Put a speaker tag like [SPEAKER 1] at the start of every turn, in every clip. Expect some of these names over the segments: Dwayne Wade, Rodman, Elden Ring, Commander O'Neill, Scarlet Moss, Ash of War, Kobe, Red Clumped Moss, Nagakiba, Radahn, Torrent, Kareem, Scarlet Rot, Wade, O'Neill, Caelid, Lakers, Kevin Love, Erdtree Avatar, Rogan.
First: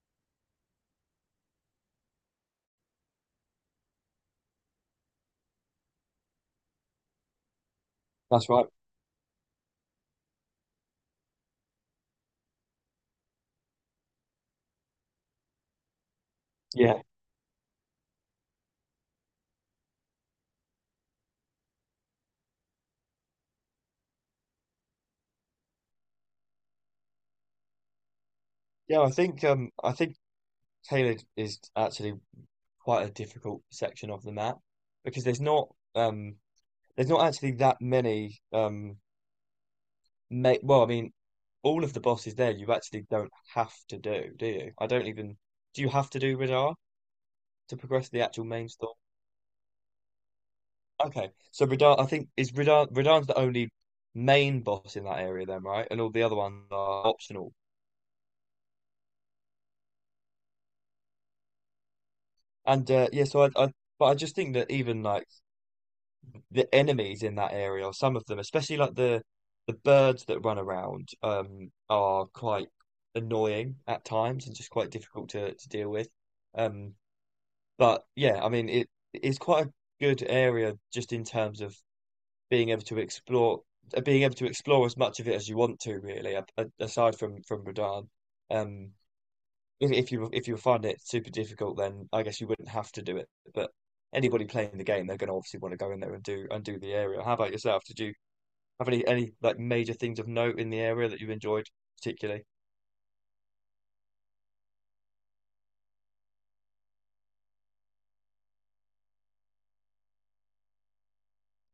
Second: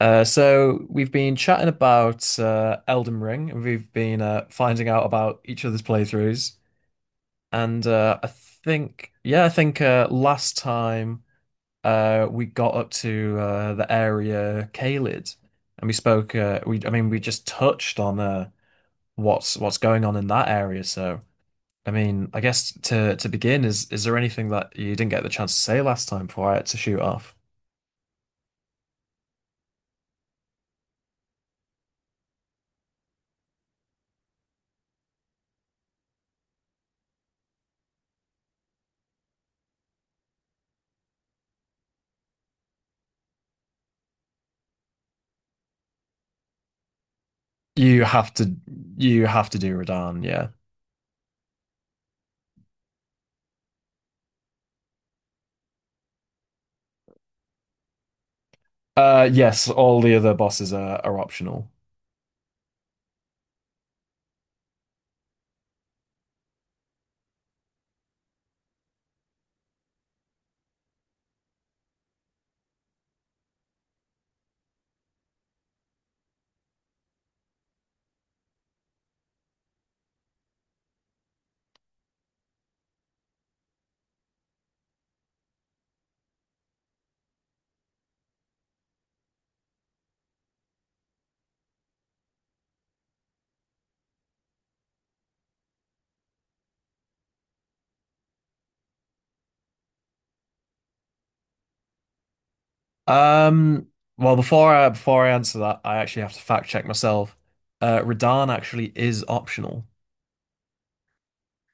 [SPEAKER 1] So we've been chatting about Elden Ring, and we've been finding out about each other's playthroughs. And I
[SPEAKER 2] That's right.
[SPEAKER 1] think, yeah, I think last time we got up to the area Caelid, and we spoke. I
[SPEAKER 2] Yeah.
[SPEAKER 1] mean, we just touched on what's going on in that area. So, I mean, I guess to begin, is there anything that you didn't get the chance to say last time before I had to shoot off?
[SPEAKER 2] Yeah, I think tailored is actually quite a difficult section of the map because um there's not actually that many ma well, I mean, all of the bosses there you actually don't have to do, do you? I don't even do you have to do Radar to
[SPEAKER 1] You
[SPEAKER 2] progress the
[SPEAKER 1] have
[SPEAKER 2] actual
[SPEAKER 1] to,
[SPEAKER 2] main story?
[SPEAKER 1] you have to do Radahn, yeah.
[SPEAKER 2] Okay. So Radar I think is Radar Radar's the only main boss in that area then, right? And all the other ones are optional.
[SPEAKER 1] Yes, all the other bosses are optional.
[SPEAKER 2] And yeah, so I but I just think that even like the enemies in that area, or some of them, especially like the birds that run around, are quite annoying at times and just quite difficult to deal with. Um, but yeah, I mean, it is quite a good area just in terms of being able to explore, being able to explore as much of it as you want to, really, aside from Radahn. Um, if you find it super difficult, then I guess you wouldn't have to do it. But anybody playing the game, they're going to obviously want to go in there and do the area. How about yourself? Did you have any like major things of note in the area that you enjoyed particularly?
[SPEAKER 1] Um, well, before I answer that, I actually have to fact check myself. Radahn actually is optional.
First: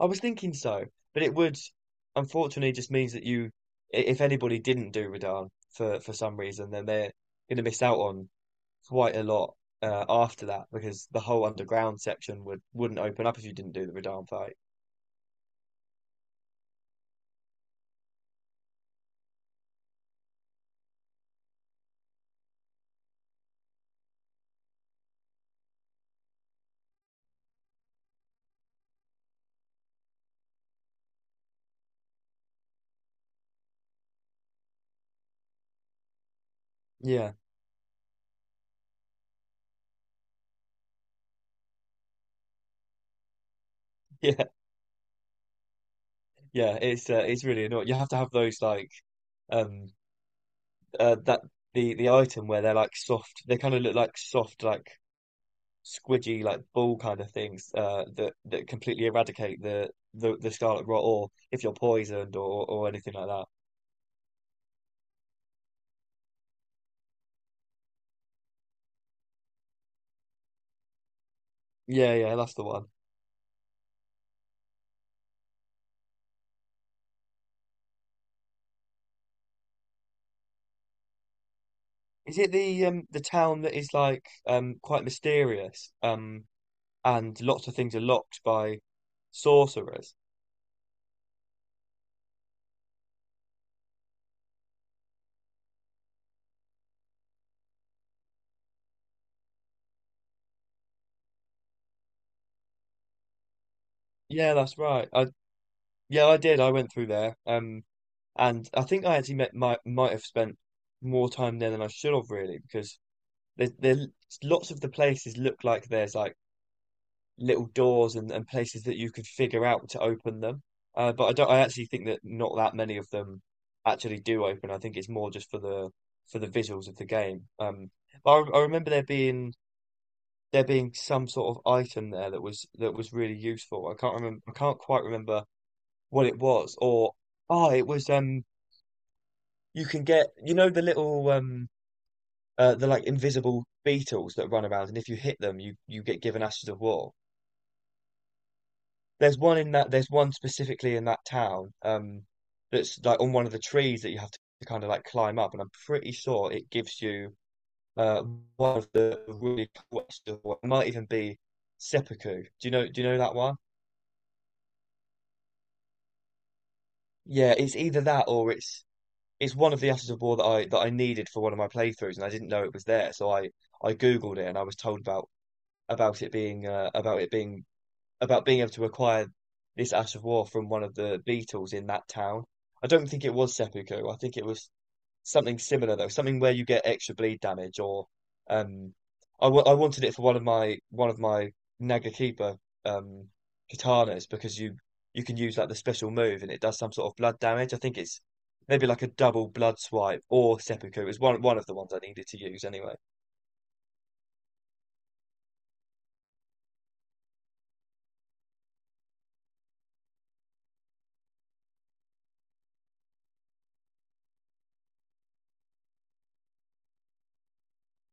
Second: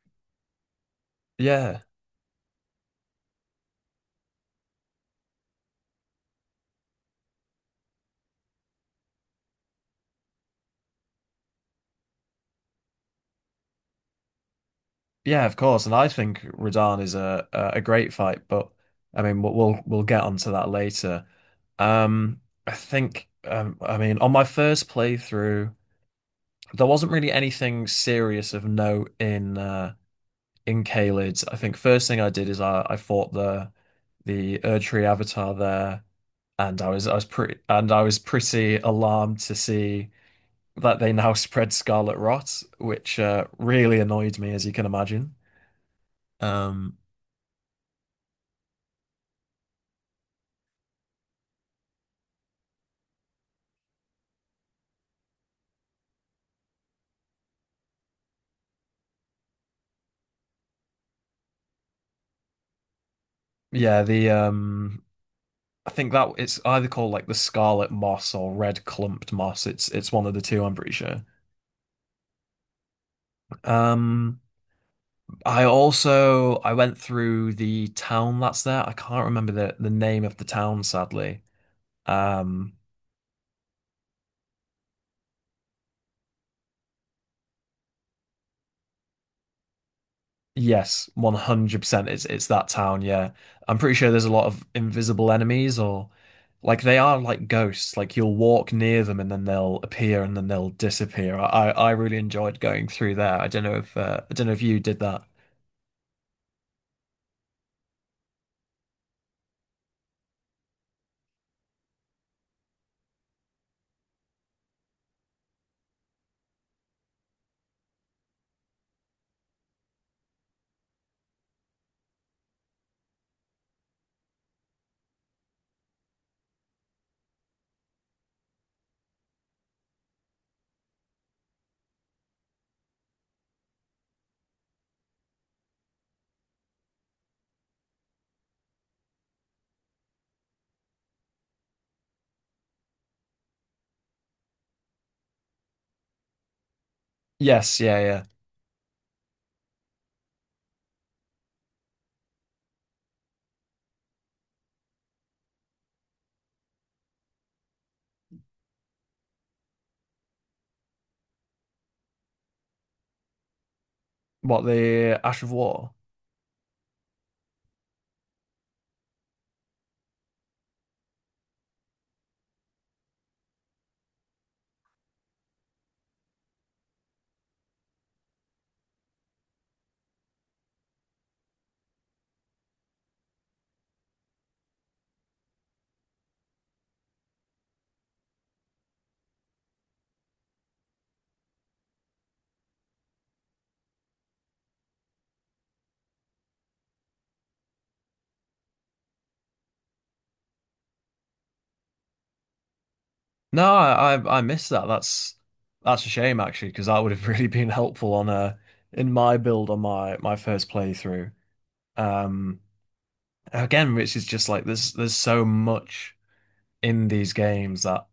[SPEAKER 2] I was thinking so, but it would
[SPEAKER 1] Yeah,
[SPEAKER 2] unfortunately just means that you, if anybody didn't do Radahn for some reason, then they're going to miss out on quite a lot after that because the whole underground section wouldn't open up if you didn't do the Radahn fight.
[SPEAKER 1] yeah, of course. And I think Radahn is a great fight, but I mean, we'll get onto that later. Um, I think I mean, on my first playthrough, there wasn't really anything serious of note in Caelid. I think first thing I did is I fought the Erdtree Avatar there, and I was I was
[SPEAKER 2] Yeah,
[SPEAKER 1] pretty and I was pretty alarmed to see that they now spread Scarlet Rot, which really annoyed
[SPEAKER 2] yeah.
[SPEAKER 1] me, as you can imagine.
[SPEAKER 2] Yeah,
[SPEAKER 1] Um,
[SPEAKER 2] it's really annoying. You have to have those like um that the item where they're like soft. They kind of look like soft, like squidgy, like ball kind of things that completely eradicate the scarlet rot, or if you're poisoned or anything like that.
[SPEAKER 1] yeah, the I think that it's either called like the Scarlet Moss or Red Clumped Moss. It's one of the two, I'm pretty sure.
[SPEAKER 2] Yeah, yeah, that's the one.
[SPEAKER 1] Um, I also I went through the town that's there. I can't remember the name of the town, sadly.
[SPEAKER 2] Is it
[SPEAKER 1] Um,
[SPEAKER 2] the town that is like quite mysterious and lots of things are locked by sorcerers?
[SPEAKER 1] yes, 100%. It's that town, yeah. I'm pretty sure there's a lot of invisible enemies or like they are like ghosts. Like you'll walk near them and then they'll appear and then they'll disappear. I really enjoyed going through there. I don't know if I don't know
[SPEAKER 2] Yeah,
[SPEAKER 1] if
[SPEAKER 2] that's
[SPEAKER 1] you did
[SPEAKER 2] right.
[SPEAKER 1] that.
[SPEAKER 2] I yeah, I did. I went through there. And I think I actually met, might have spent more time there than I should have really because there lots of the places look like there's like little doors and places that you could figure out to open them. But I don't I actually think that not that many of them actually do open. I think it's more just for the visuals of the game. But I remember there being some sort of item there that was really useful. I can't quite remember what it was. Or oh, it was um, you can get, you know, the little the like invisible beetles that run around, and if you hit them, you get given ashes of war.
[SPEAKER 1] Yes, yeah, yeah.
[SPEAKER 2] There's one in that. There's one specifically in that town. That's like on one of the trees that you have to kind of like climb up, and I'm pretty sure it gives you uh one of the really cool ashes of war. It might even be seppuku. Do you know? Do you know that one?
[SPEAKER 1] What, the Ash of War?
[SPEAKER 2] Yeah, it's either that or it's one of the ashes of war that I needed for one of my playthroughs, and I didn't know it was there, so I. I Googled it and I was told about about it being about being able to acquire this Ash of War from one of the Beatles in that town. I don't think it was seppuku. I think it was something similar though, something where you get extra bleed damage. Or um, I w I wanted it for one of my Nagakiba um katanas because you can use like the special move and it does some sort of blood damage. I think it's maybe like a double blood swipe or seppuku. It was one of the ones I needed to use anyway.
[SPEAKER 1] No, I missed that. That's a shame actually because that would have really been helpful on a in my build on my first playthrough. Um Again, which is just like there's so much in these games that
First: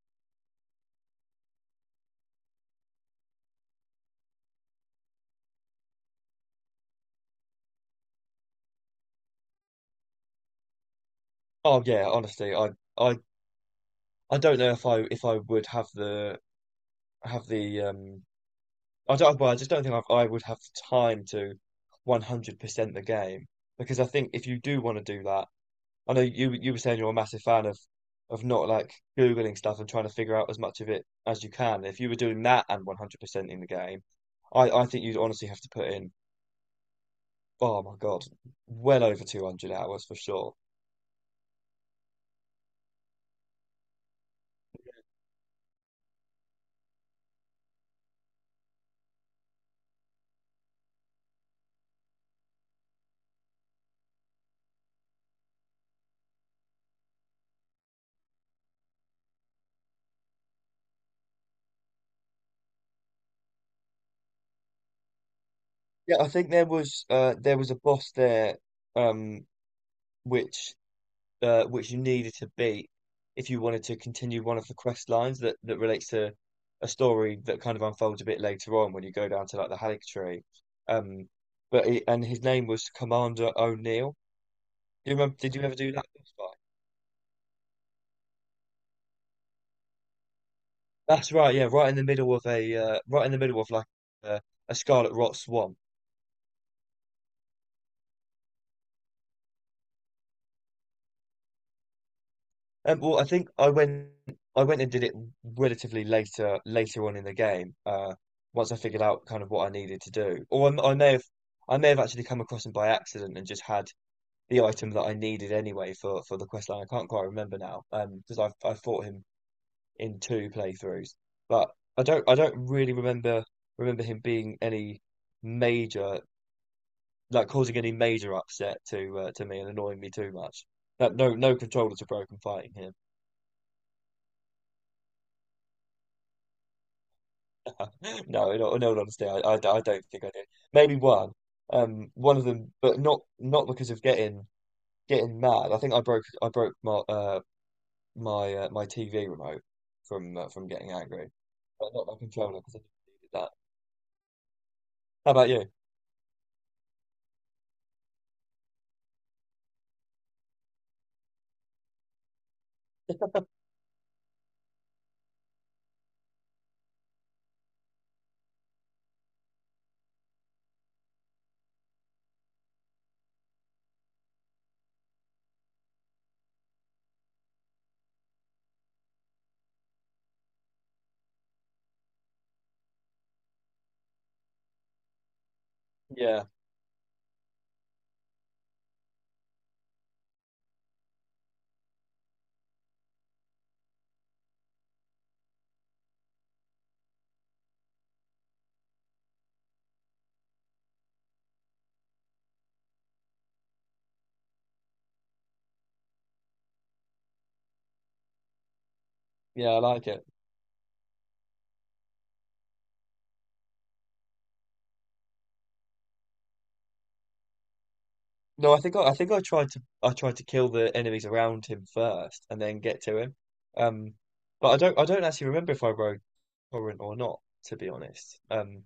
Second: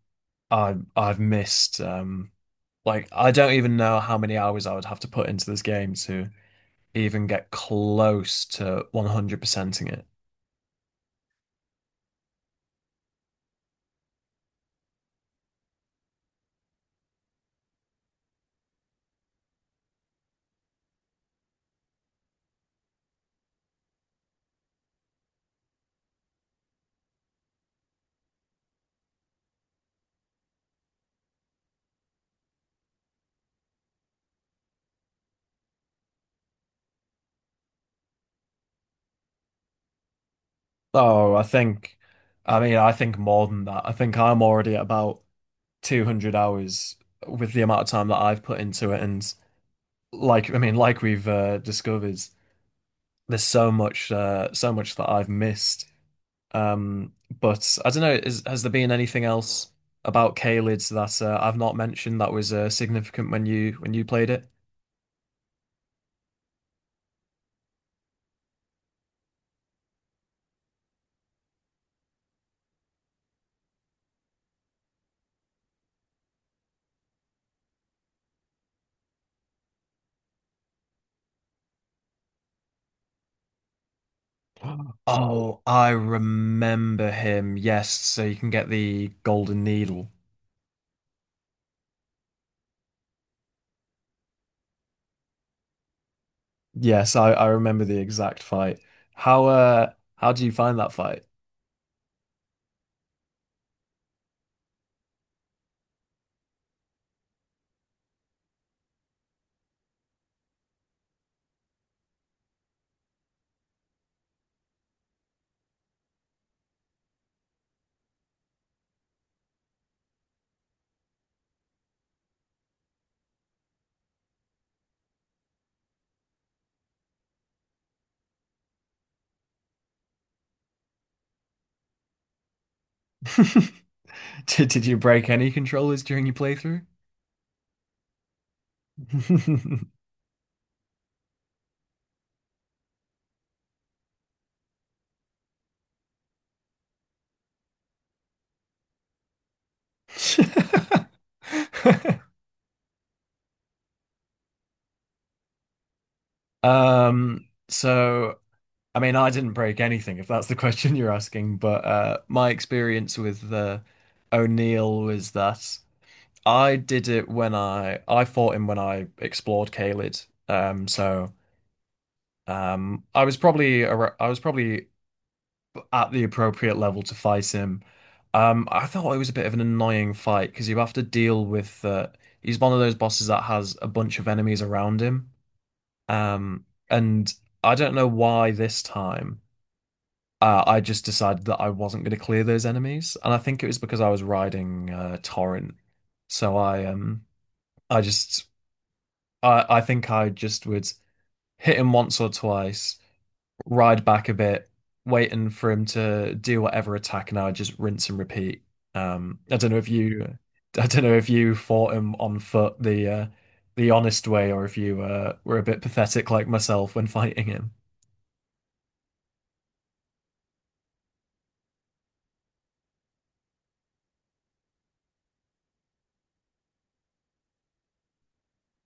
[SPEAKER 1] I've missed. Like I don't even know how many hours I would have to put into this game to even get close to 100%ing it.
[SPEAKER 2] Oh yeah, honestly, I I don't know if I would have the um, I don't, well, I just don't think I would have the time to 100% the game. Because I think if you do want to do that, I know you were saying you're a massive fan of not like googling stuff and trying to figure out as much of it as you can. If you were doing that and 100% in the game, I think you'd honestly have to put in, oh my God, well over 200 hours for sure.
[SPEAKER 1] Oh, I think, I mean, I think more than that. I think I'm already at about 200 hours with the amount of time that I've put into it. And like I mean like we've discovered there's so much so much that I've missed. um but I don't know, is, has there been anything else about Caelid that I've not mentioned that was significant when you played it?
[SPEAKER 2] Yeah, I think there was a boss there um which which you needed to beat if you wanted to continue one of the quest lines that relates to a story that kind of unfolds a bit later on when you go down to like the Halleck tree. Um, but he, and his name was Commander O'Neill. Do you remember? Did
[SPEAKER 1] Oh,
[SPEAKER 2] you ever
[SPEAKER 1] I
[SPEAKER 2] do that boss fight?
[SPEAKER 1] remember him. Yes, so you can get the golden needle.
[SPEAKER 2] That's right. Yeah, right in the middle of a right in the middle of like uh, a scarlet rot swamp.
[SPEAKER 1] Yes, I remember the exact fight. How do you find that fight?
[SPEAKER 2] Well, I think I went and did it relatively later on in the game. Once I figured out kind of what I needed to do. Or I may have, I may have actually come across them by accident and just had the item that I needed anyway for the quest line. I can't quite remember now, because I fought him in two playthroughs, but I don't really remember him being any major, like causing any major upset to me and annoying me too much. That no, no controllers were broken fighting him.
[SPEAKER 1] Did you break any controllers during your playthrough?
[SPEAKER 2] No, in all honesty, I don't think I did. Maybe one, one of them, but not, not because of getting getting mad. I think I broke my my TV remote from getting angry, but not my controller because I didn't need that. How about you?
[SPEAKER 1] Um, so I mean, I didn't break anything, if that's the question you're asking, but my experience with O'Neill was that I fought him when I explored Caelid. I was probably at the appropriate level to fight him. I thought it was a bit of an annoying fight because you have to deal with he's one of those bosses that has a bunch of enemies around him.
[SPEAKER 2] Yeah,
[SPEAKER 1] And I don't know why this time I just decided that I wasn't going to clear those enemies, and I think it was because I was riding Torrent. So I just I think I just would hit him once or twice, ride back a bit, waiting for him to do whatever attack, and I would just rinse and repeat. Um, I
[SPEAKER 2] yeah,
[SPEAKER 1] don't know
[SPEAKER 2] I
[SPEAKER 1] if
[SPEAKER 2] like it.
[SPEAKER 1] you, I don't know if you fought him on foot the honest way, or if you were a bit pathetic like myself when fighting him.
[SPEAKER 2] No, I think I think I tried to, I tried to kill the enemies around him first and then get to him. Um, but I don't actually remember if I broke torrent or not, to be honest.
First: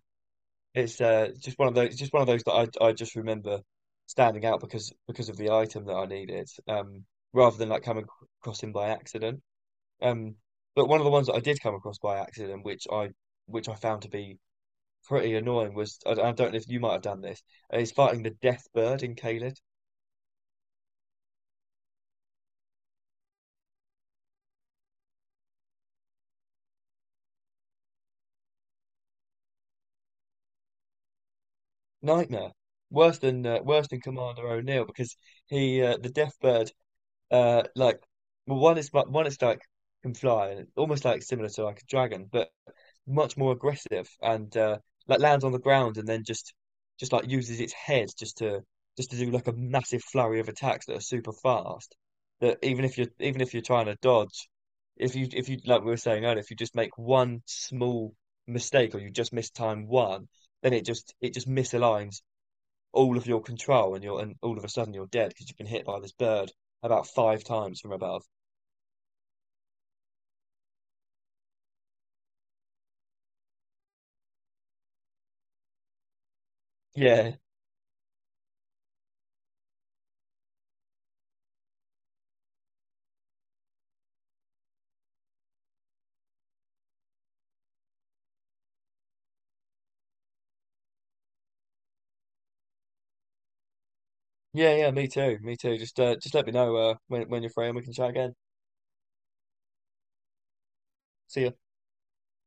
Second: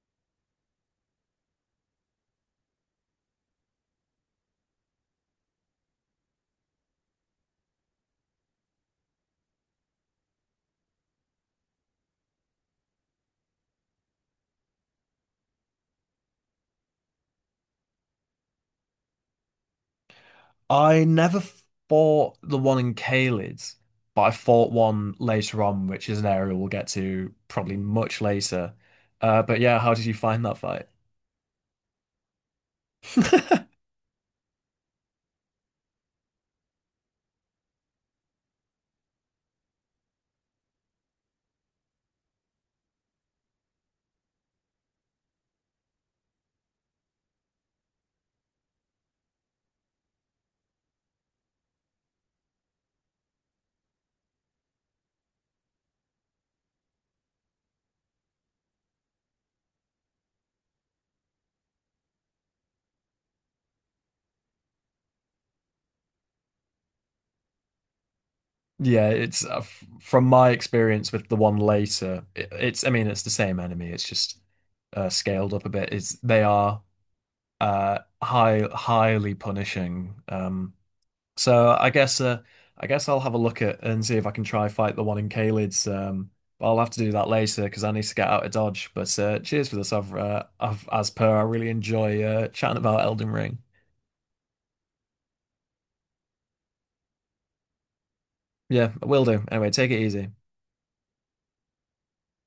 [SPEAKER 2] It's just one of those that I just remember standing out because of the item that I needed, rather than like coming across him by accident. Um, but one of the ones that I did come across by accident, which I found to be pretty annoying, was, I don't know if you might have done this. Is fighting the Death Bird in Caelid.
[SPEAKER 1] I never fought the one in Caelid, but I fought one later on, which is an area we'll get to probably much later. But yeah, how did you find that fight?
[SPEAKER 2] Nightmare. Worse than Commander O'Neill because he the Death Bird like well one is one it's like, can fly and it's almost like similar to like a dragon, but much more aggressive and, like lands on the ground and then just like uses its head just to, just to do like a massive flurry of attacks that are super fast. That even if you're, even if you're trying to dodge, if you, if you, like we were saying earlier, if you just make one small mistake or you just miss time one, then it just, it just misaligns all of your control, and you're, and all of a sudden you're dead because you've been hit by this bird about five times from above.
[SPEAKER 1] Yeah, it's f from my experience with the one later. I mean, it's the same enemy. It's just scaled up a bit. It's they are
[SPEAKER 2] Yeah,
[SPEAKER 1] highly punishing. So I guess I'll have a look at and see if I can try fight the one in Caelid's. But I'll have to do that later because I need to get out of Dodge. But cheers for this. I've, as per. I really enjoy chatting about Elden Ring.
[SPEAKER 2] yeah, yeah. Me too, me too. Just let me know when you're free and we can chat again.
[SPEAKER 1] Yeah, will do. Anyway, take it easy.
[SPEAKER 2] See ya.